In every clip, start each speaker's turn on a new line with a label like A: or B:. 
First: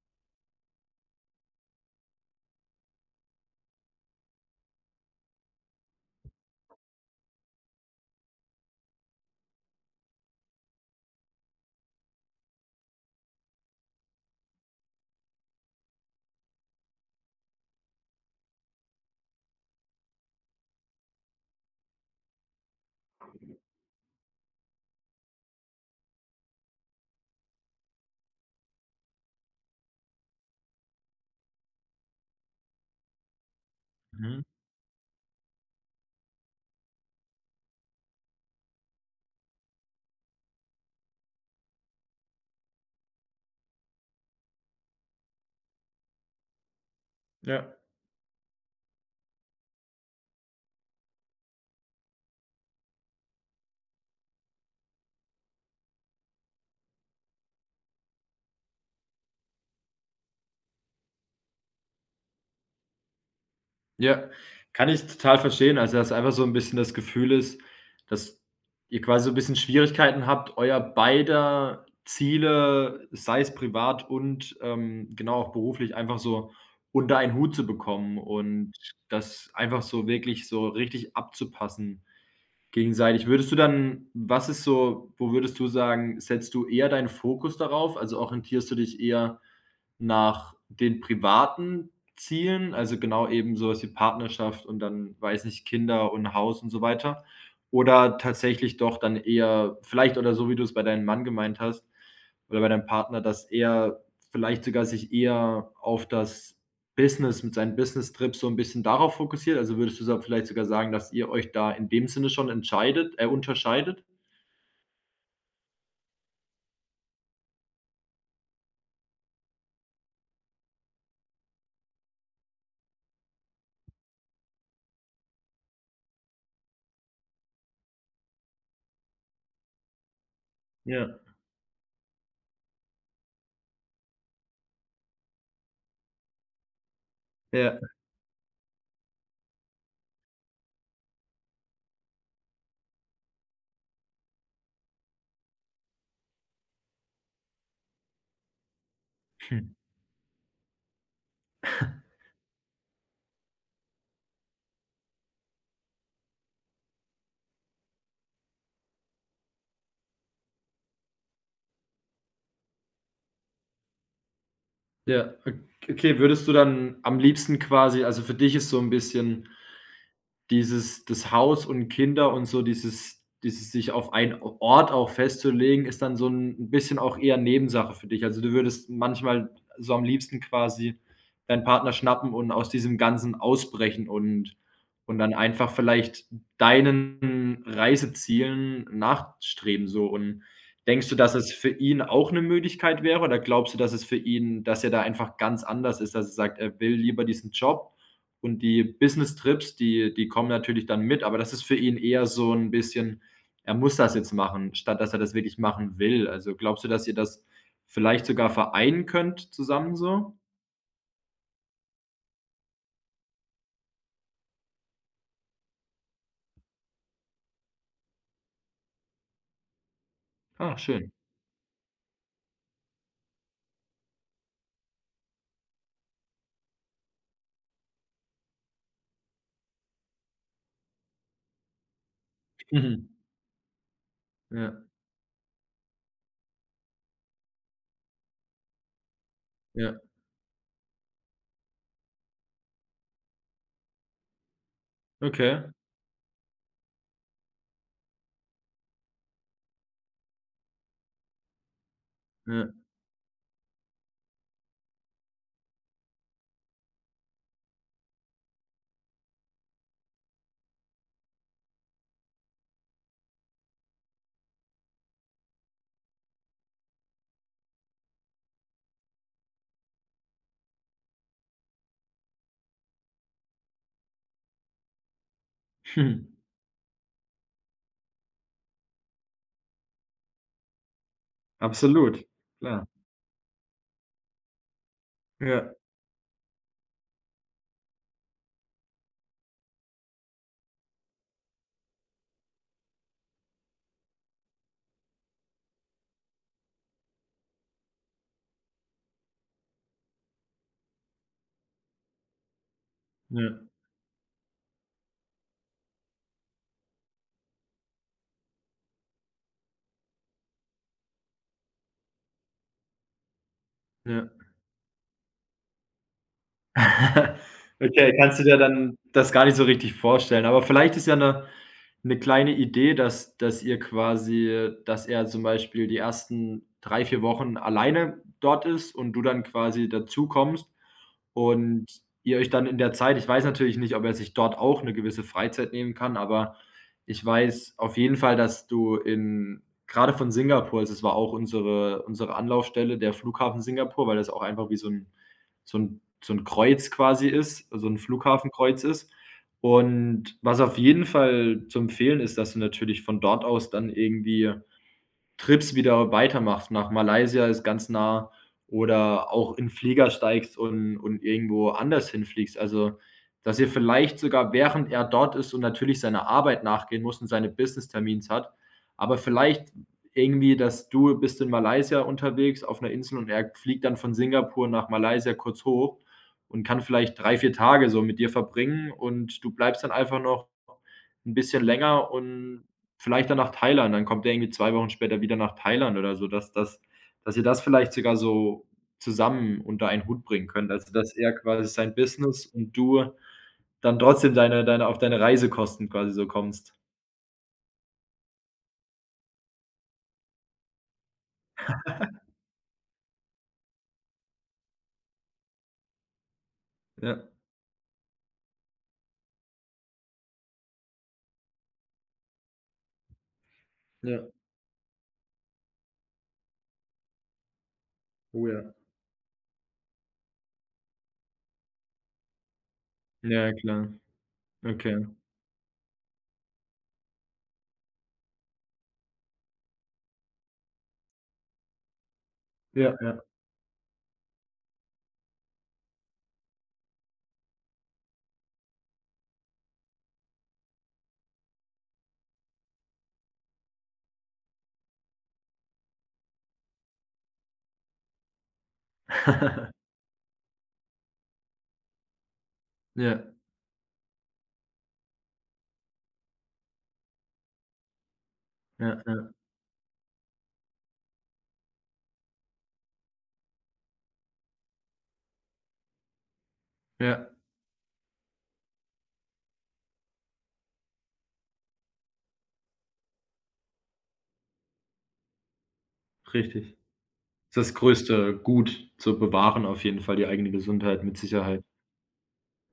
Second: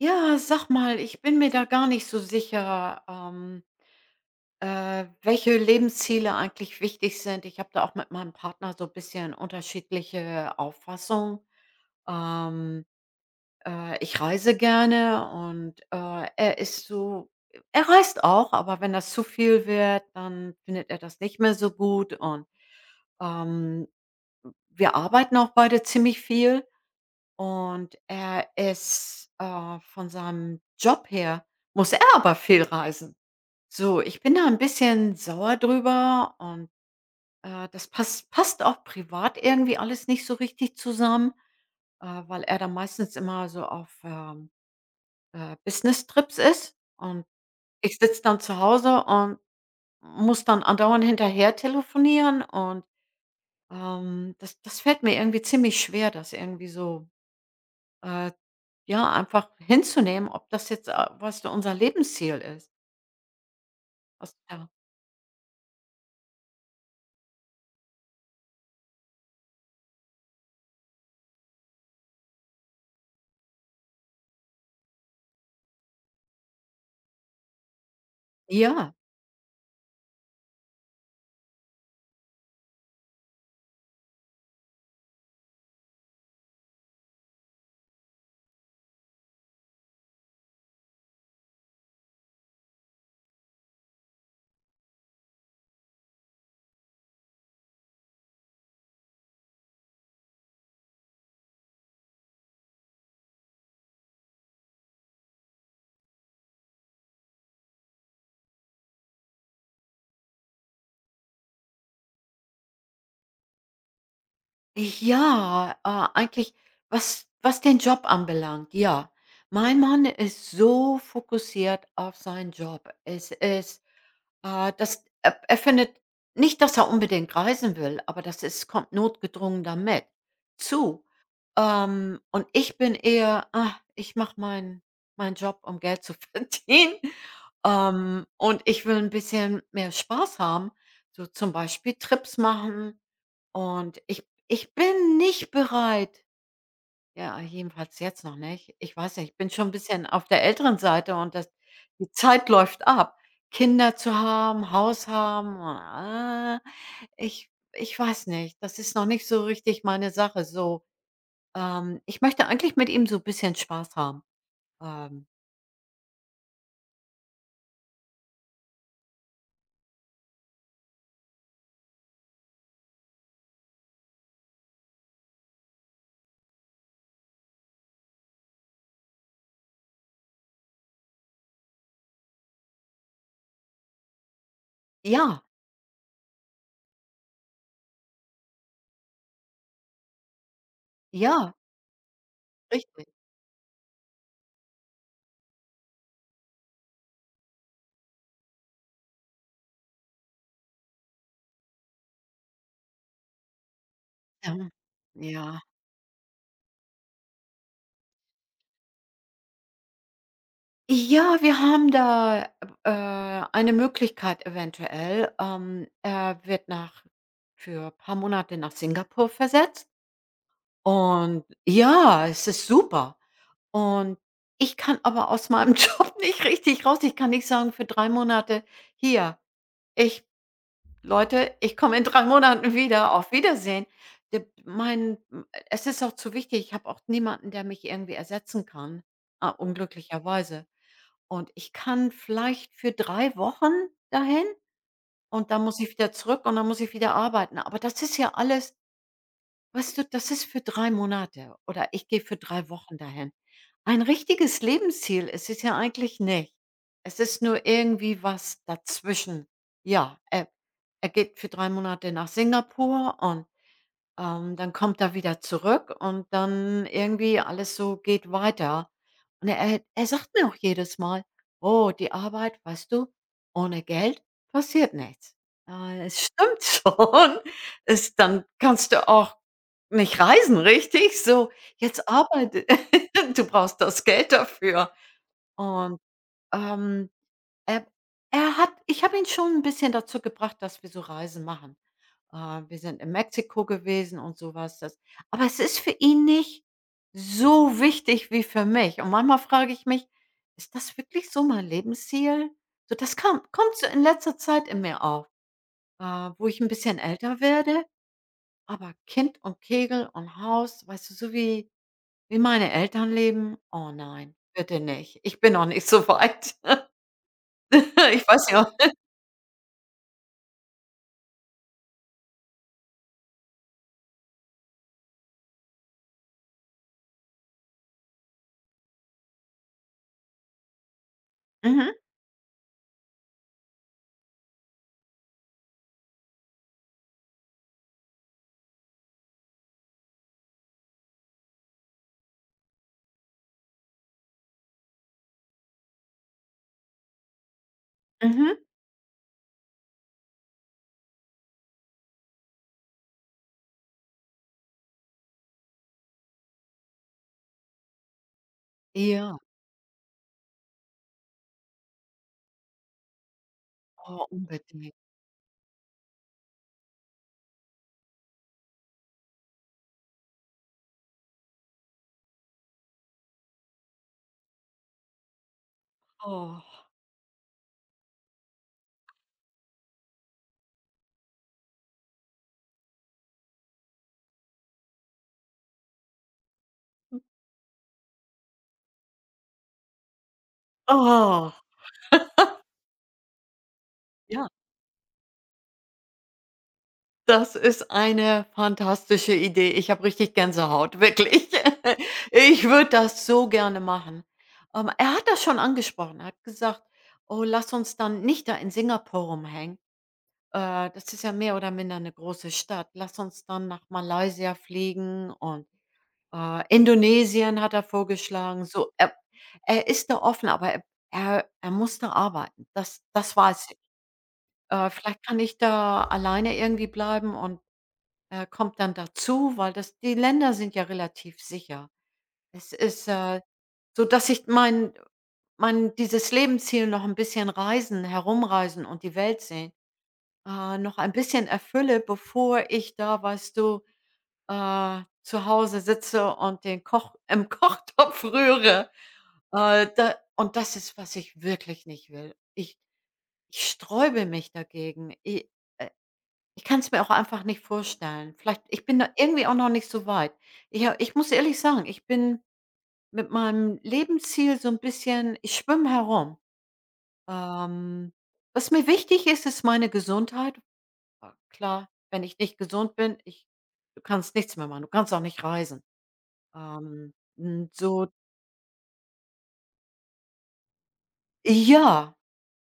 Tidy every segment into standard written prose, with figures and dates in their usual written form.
A: Ja, sag mal, ich bin mir da gar nicht so sicher, welche Lebensziele eigentlich wichtig sind. Ich habe da auch mit meinem Partner so 'n bisschen unterschiedliche Auffassungen. Ähm, Ich reise gerne und er ist so er reist auch, aber wenn das zu viel wird, dann findet er das nicht mehr so gut, und, ähm, wir arbeiten auch beide ziemlich viel. Und er ist, von seinem Job her muss er aber viel reisen. So, ich bin
B: Mhm.
A: da ein bisschen sauer drüber, und das passt auch privat irgendwie alles nicht so richtig zusammen, weil er da meistens immer so auf Business-Trips ist, und
B: Ja,
A: ich sitze dann zu Hause und muss dann andauernd hinterher telefonieren, und das fällt mir irgendwie ziemlich schwer, das irgendwie so Äh, ja, einfach hinzunehmen, ob das jetzt, weißt du, unser Lebensziel ist.
B: ja,
A: Was ja.
B: kann ich total verstehen. Also, dass einfach so 'n bisschen das Gefühl ist, dass ihr quasi so 'n bisschen Schwierigkeiten habt, euer beider Ziele, sei es privat und, genau auch beruflich, einfach so unter einen Hut zu bekommen und
A: Ja.
B: das einfach so wirklich so richtig abzupassen. Gegenseitig. Würdest du dann was ist so wo würdest du sagen, setzt du eher deinen Fokus darauf? Also, orientierst du dich eher nach den privaten Zielen, also genau eben sowas wie Partnerschaft und dann, weiß nicht, Kinder und Haus und so weiter? Oder tatsächlich doch dann eher vielleicht oder so, wie du es bei deinem Mann gemeint hast oder bei deinem Partner, dass er vielleicht sogar sich eher auf das Business mit seinen Business-Trips so ein bisschen darauf fokussiert? Also, würdest du sa vielleicht sogar sagen, dass ihr euch da in dem Sinne schon entscheidet unterscheidet?
A: Ja, eigentlich, was den Job anbelangt, ja. Mein Mann ist so fokussiert auf seinen Job. Es ist, das er er findet nicht, dass er unbedingt reisen will, aber das ist kommt notgedrungen damit zu.
B: Ja,
A: Und ich bin eher: „Ah, ich mache meinen Job, um Geld zu verdienen,
B: ja.
A: und ich will ein bisschen mehr Spaß haben.“ So zum Beispiel Trips machen und ich bin nicht bereit, ja, jedenfalls jetzt noch nicht. Ich weiß nicht, ich bin schon 'n
B: Mhm.
A: bisschen auf der älteren Seite, und das die Zeit läuft ab. Kinder zu haben, Haus haben, ah, ich weiß nicht, das ist noch nicht so richtig meine Sache so. Ich möchte eigentlich mit ihm so 'n bisschen Spaß haben. Ähm,
B: Ja. Ok okay, würdest du dann am liebsten quasi also, für dich ist so ein bisschen Dieses das Haus und Kinder und so dieses sich auf einen Ort auch festzulegen, ist dann so ein bisschen auch eher Nebensache für dich. Also, du würdest manchmal so am liebsten quasi deinen Partner schnappen und aus diesem Ganzen ausbrechen und dann
A: ja,
B: einfach vielleicht deinen Reisezielen nachstreben so. Und denkst du, dass es
A: ja,
B: für ihn auch eine Möglichkeit
A: richtig.
B: wäre oder glaubst du, dass es für ihn dass er da einfach ganz anders ist, dass er sagt, er will lieber diesen Job und die Business-Trips, die kommen natürlich dann mit, aber das ist für ihn eher so ein bisschen er muss das jetzt
A: Ja,
B: machen, statt dass er das wirklich
A: ja.
B: machen will. Also, glaubst du, dass ihr das vielleicht sogar vereinen könnt zusammen so?
A: Ja, wir haben da, äh, eine Möglichkeit eventuell. Er wird nach für ein paar Monate nach Singapur versetzt,
B: Ah, schön.
A: und ja, es ist super. Und ich kann aber aus meinem Job nicht richtig raus. Ich kann nicht sagen für 3 Monate: „Hier, ich Leute, ich komme in 3 Monaten
B: Mhm.
A: wieder. Auf Wiedersehen.“ De
B: Ja,
A: mein Es ist auch zu wichtig. Ich habe auch niemanden, der mich irgendwie ersetzen kann, ah,
B: ja,
A: unglücklicherweise. Und ich kann vielleicht für 3 Wochen dahin, und
B: okay.
A: dann muss ich wieder zurück und dann muss ich wieder arbeiten. Aber das ist ja alles, weißt du, das ist für 3 Monate, oder ich gehe für drei
B: Ja.
A: Wochen dahin. Ein richtiges Lebensziel ist es ja eigentlich nicht. Es ist nur irgendwie was dazwischen. Ja, er geht für 3 Monate nach Singapur, und dann kommt er wieder zurück und dann irgendwie alles so geht weiter. Und er sagt mir auch jedes Mal: „Oh, die Arbeit, weißt du, ohne Geld passiert nichts.“ es stimmt schon. Es Dann kannst du auch nicht reisen, richtig? So, jetzt
B: Absolut.
A: arbeite.
B: Klar.
A: Du brauchst das Geld dafür.
B: Ja,
A: Und, ähm, er er hat, ich habe ihn schon ein bisschen dazu gebracht, dass wir so Reisen machen. Wir sind in Mexiko gewesen und sowas. Das Aber es ist für ihn nicht so wichtig wie für mich. Und manchmal frage ich mich: „Ist das wirklich so mein Lebensziel?“ So, das kam
B: ja,
A: kommt so in letzter Zeit in mir auf, äh, wo ich ein bisschen älter werde, aber Kind und Kegel und Haus, weißt du, so wie meine Eltern leben, oh
B: ja.
A: nein, bitte nicht. Ich bin noch nicht so weit.
B: Okay,
A: Ich
B: kannst du
A: weiß
B: dir
A: ja.
B: dann das gar nicht so richtig vorstellen. Aber vielleicht ist ja eine kleine Idee, dass ihr quasi dass er zum Beispiel die ersten 3 4 Wochen alleine dort ist und du dann quasi dazu kommst und
A: Mhm,
B: ihr euch dann in der Zeit ich weiß natürlich nicht, ob er sich dort auch eine gewisse Freizeit nehmen kann, aber ich weiß auf jeden Fall, dass du in gerade von Singapur also, es war auch unsere Anlaufstelle, der Flughafen Singapur, weil das auch einfach wie so 'n so ein Kreuz quasi ist, so ein
A: mhm.
B: Flughafenkreuz ist. Und was auf jeden Fall zu empfehlen ist, dass du natürlich von dort aus dann irgendwie Trips wieder weitermachst. Nach Malaysia ist ganz nah oder
A: Ja,
B: auch in Flieger steigst und irgendwo anders hinfliegst. Also, dass ihr vielleicht
A: oh,
B: sogar, während
A: unbedingt.
B: er dort ist und natürlich seiner Arbeit nachgehen muss und seine Business-Termins hat, aber vielleicht irgendwie, dass du bist in Malaysia unterwegs auf einer Insel und er fliegt dann von Singapur nach Malaysia kurz hoch
A: Oh,
B: und kann vielleicht 3 4 Tage so mit dir verbringen und du bleibst dann einfach noch ein bisschen länger und Vielleicht dann nach Thailand, dann kommt er irgendwie 2 Wochen später wieder nach Thailand oder so, dass dass ihr das vielleicht sogar so zusammen unter einen Hut bringen könnt. Also, dass er
A: oh,
B: quasi sein Business und du dann trotzdem
A: ja.
B: deine auf deine Reisekosten quasi so kommst.
A: Das ist eine fantastische Idee. Ich habe richtig Gänsehaut, wirklich. Ich würde das so gerne machen. Er hat das schon angesprochen. Er hat gesagt:
B: Ja,
A: „Oh, lass uns dann nicht da in Singapur rumhängen. Das ist ja mehr oder minder eine große Stadt. Lass uns dann nach
B: ja,
A: Malaysia fliegen und Indonesien“, hat er
B: oh
A: vorgeschlagen.
B: ja.
A: So, er ist da offen, aber er muss da arbeiten. Das
B: Ja,
A: weiß ich.
B: klar. Okay.
A: Vielleicht kann ich da alleine irgendwie bleiben und kommt dann dazu, weil das die Länder sind ja relativ sicher. Es
B: Ja,
A: ist,
B: ja.
A: äh, so, dass ich mein dieses Lebensziel noch ein bisschen reisen, herumreisen und die Welt sehen, noch ein bisschen erfülle, bevor ich da, weißt du, zu Hause sitze und den Koch im Kochtopf rühre. Da und das ist, was ich wirklich nicht will. Ich
B: Ja,
A: ich sträube mich dagegen. I ich kann's mir auch einfach nicht vorstellen. Vielleicht ich bin
B: ja,
A: da
B: ja,
A: irgendwie auch noch nicht so weit. Ich muss ehrlich sagen, ich bin mit meinem Lebensziel so ein bisschen, ich schwimme herum.
B: ja,
A: Ähm, was mir wichtig ist, ist meine Gesundheit. Klar, wenn ich nicht gesund bin, ich du kannst nichts mehr machen. Du kannst auch nicht reisen.
B: richtig. Das ist das
A: So
B: größte Gut zu bewahren auf jeden Fall, die eigene Gesundheit mit Sicherheit.
A: ja.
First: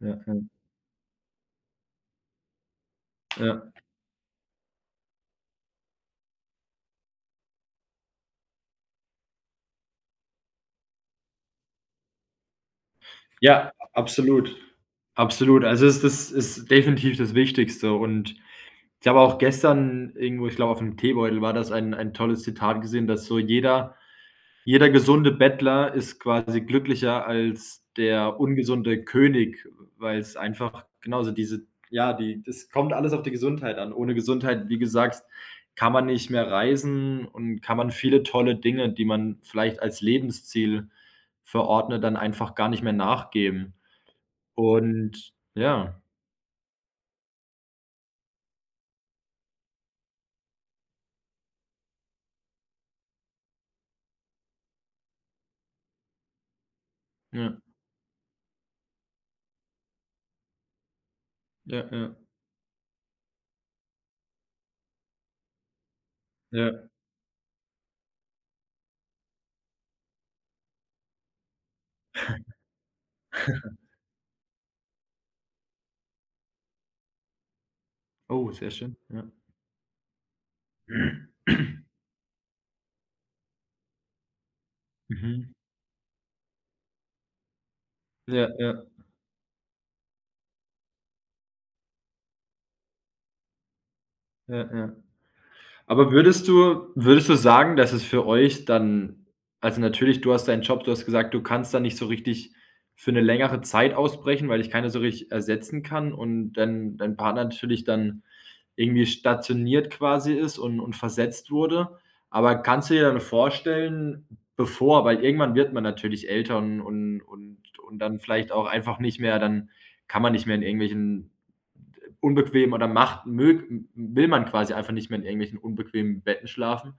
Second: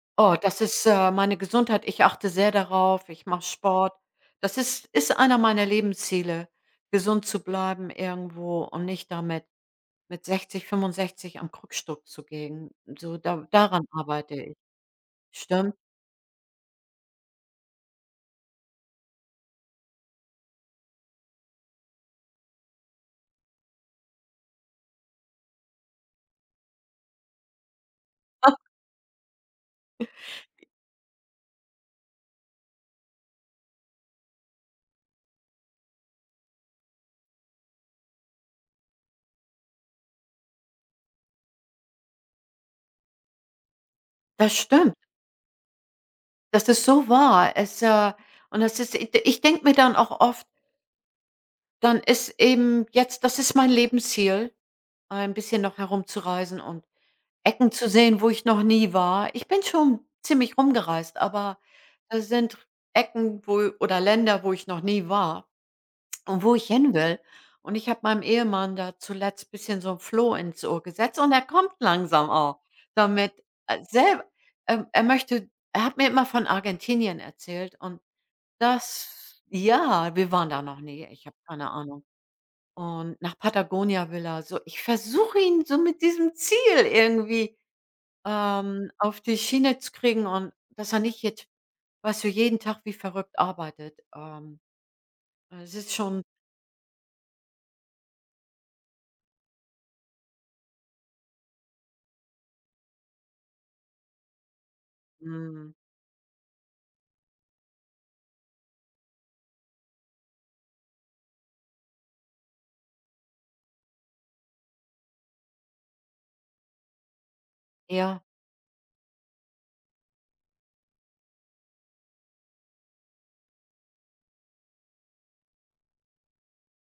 B: Ja, ja,
A: Oh, das ist meine Gesundheit. Ich achte sehr darauf. Ich mache
B: ja.
A: Sport. Das ist einer meiner Lebensziele, gesund zu bleiben irgendwo und nicht damit mit 60, 65 am Krückstock zu gehen. So da
B: Ja,
A: daran arbeite ich.
B: absolut. Absolut.
A: Stimmt.
B: Also, es das ist definitiv das Wichtigste und ich habe auch gestern irgendwo, ich glaube, auf 'm Teebeutel war das ein tolles Zitat gesehen, dass so jeder jeder gesunde Bettler ist quasi glücklicher als der ungesunde König, weil es einfach genauso diese ja, die das kommt alles auf die Gesundheit an. Ohne Gesundheit, wie gesagt, kann man nicht mehr reisen und kann man viele tolle Dinge, die man vielleicht als Lebensziel verordnet, dann einfach gar nicht mehr nachgeben.
A: Das stimmt.
B: Und ja,
A: Das ist so wahr. Es, das ist, i ich denke mir dann auch oft, dann ist eben jetzt, das ist mein Lebensziel, ein bisschen noch herumzureisen und
B: ja,
A: Ecken zu sehen, wo ich noch nie war. Ich bin schon ziemlich rumgereist, aber
B: ja, ja,
A: da sind Ecken, wo oder Länder, wo ich noch nie war und wo ich
B: ja.
A: hin will. Und ich habe meinem Ehemann da zuletzt bisschen so ein Floh ins Ohr gesetzt, und er kommt langsam auch damit, selb er möchte, er hat mir immer von Argentinien erzählt, und
B: Oh, sehr schön, ja.
A: das ja, wir waren da noch nie. Ich habe keine Ahnung. Und nach Patagonia will er so. Ich versuche
B: Mhm.
A: ihn so mit diesem Ziel irgendwie
B: Ja, ja,
A: ähm, auf die Schiene zu kriegen, und dass er nicht jetzt, weißt du, jeden Tag wie verrückt arbeitet.
B: ja, ja.
A: Es ist
B: Aber
A: schon
B: würdest du sagen, dass es für euch dann also, natürlich, du hast deinen Job, du hast gesagt, du kannst da nicht so richtig für eine längere Zeit ausbrechen, weil dich keiner so richtig
A: mhm,
B: ersetzen kann und dein Partner natürlich dann irgendwie stationiert quasi ist und versetzt wurde. Aber kannst du dir dann vorstellen, bevor weil irgendwann wird man natürlich älter und dann
A: ja,
B: vielleicht auch einfach nicht mehr dann kann man nicht mehr in irgendwelchen unbequemen oder macht mög will man quasi einfach nicht mehr in irgendwelchen unbequemen Betten schlafen.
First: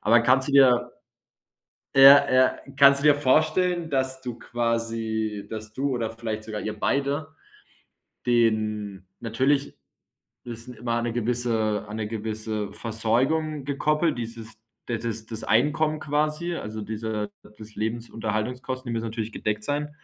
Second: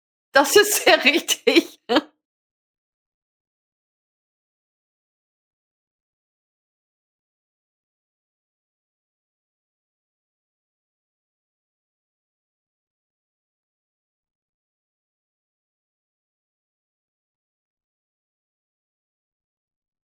B: Aber kannst du
A: das ist
B: dir
A: sehr richtig.
B: ja, ja, kannst du dir vorstellen, dass du quasi dass du oder vielleicht sogar ihr beide den natürlich ist n immer an 'ne gewisse Versorgung gekoppelt, dieses d das ist das Einkommen quasi, also diese das Lebensunterhaltungskosten, die müssen natürlich gedeckt sein.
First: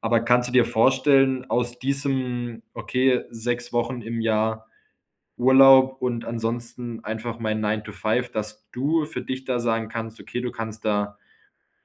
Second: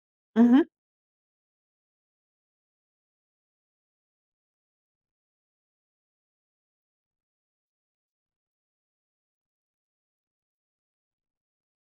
B: Aber kannst du
A: Mhm.
B: dir vorstellen, aus diesem: „Okay, 6 Wochen im Jahr Urlaub und ansonsten einfach mein Nine to Five dass du für dich da sagen kannst: „Okay, du kannst da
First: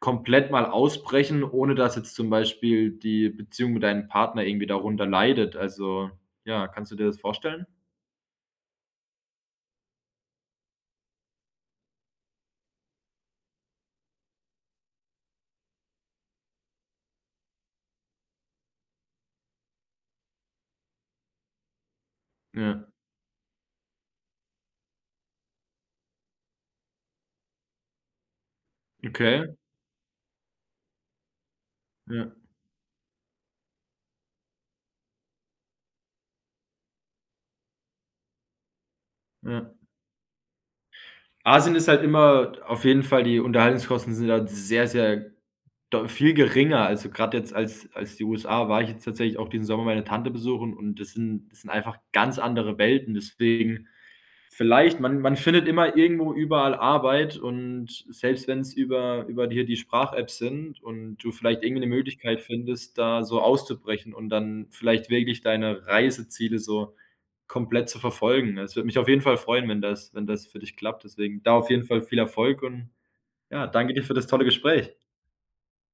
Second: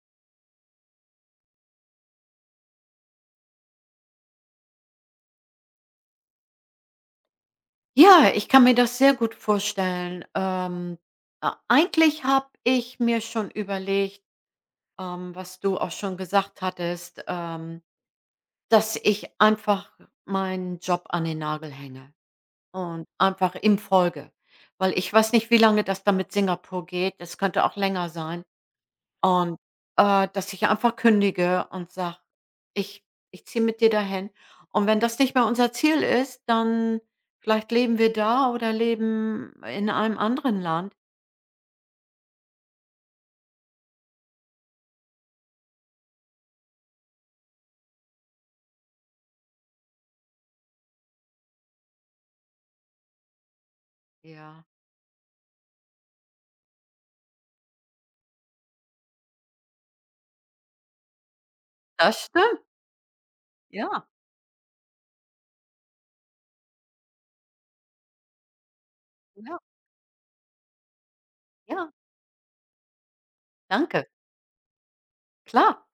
B: komplett mal ausbrechen, ohne dass jetzt zum Beispiel die Beziehung mit deinem Partner irgendwie darunter leidet.“ Also, ja, kannst du dir das vorstellen?
A: Ja, ich kann mir das sehr gut vorstellen. Eigentlich habe ich mir schon überlegt, was du auch schon gesagt hattest, dass ich einfach meinen Job an den Nagel hänge.
B: Ja,
A: Und einfach im Folge. Weil ich weiß nicht, wie lange das da mit Singapur geht. Das könnte auch länger sein.
B: okay.
A: Und dass ich einfach kündige und sage:
B: Ja,
A: „Ich ich ziehe mit dir dahin.“ Und wenn das nicht mehr unser Ziel ist, dann vielleicht leben wir da oder leben
B: ja.
A: in einem anderen Land.
B: Asien ist halt immer auf jeden Fall die Unterhaltungskosten sind da sehr, sehr deu viel geringer. Also, gerade jetzt als als die USA war ich jetzt tatsächlich auch diesen Sommer meine Tante besuchen und das sind einfach ganz andere Welten. Deswegen
A: Ja,
B: vielleicht man man findet immer irgendwo überall Arbeit und selbst wenn es über über hier die Sprach-Apps sind und du vielleicht irgendwie 'ne
A: das
B: Möglichkeit
A: stimmt.
B: findest, da so
A: Ja,
B: auszubrechen und dann vielleicht wirklich deine Reiseziele so komplett zu verfolgen. Es würde mich auf jeden Fall
A: ja,
B: freuen, wenn das wenn das für dich klappt. Deswegen da auf jeden
A: ja.
B: Fall viel Erfolg und ja, danke dir
A: Danke.
B: für das tolle Gespräch.
A: Klar.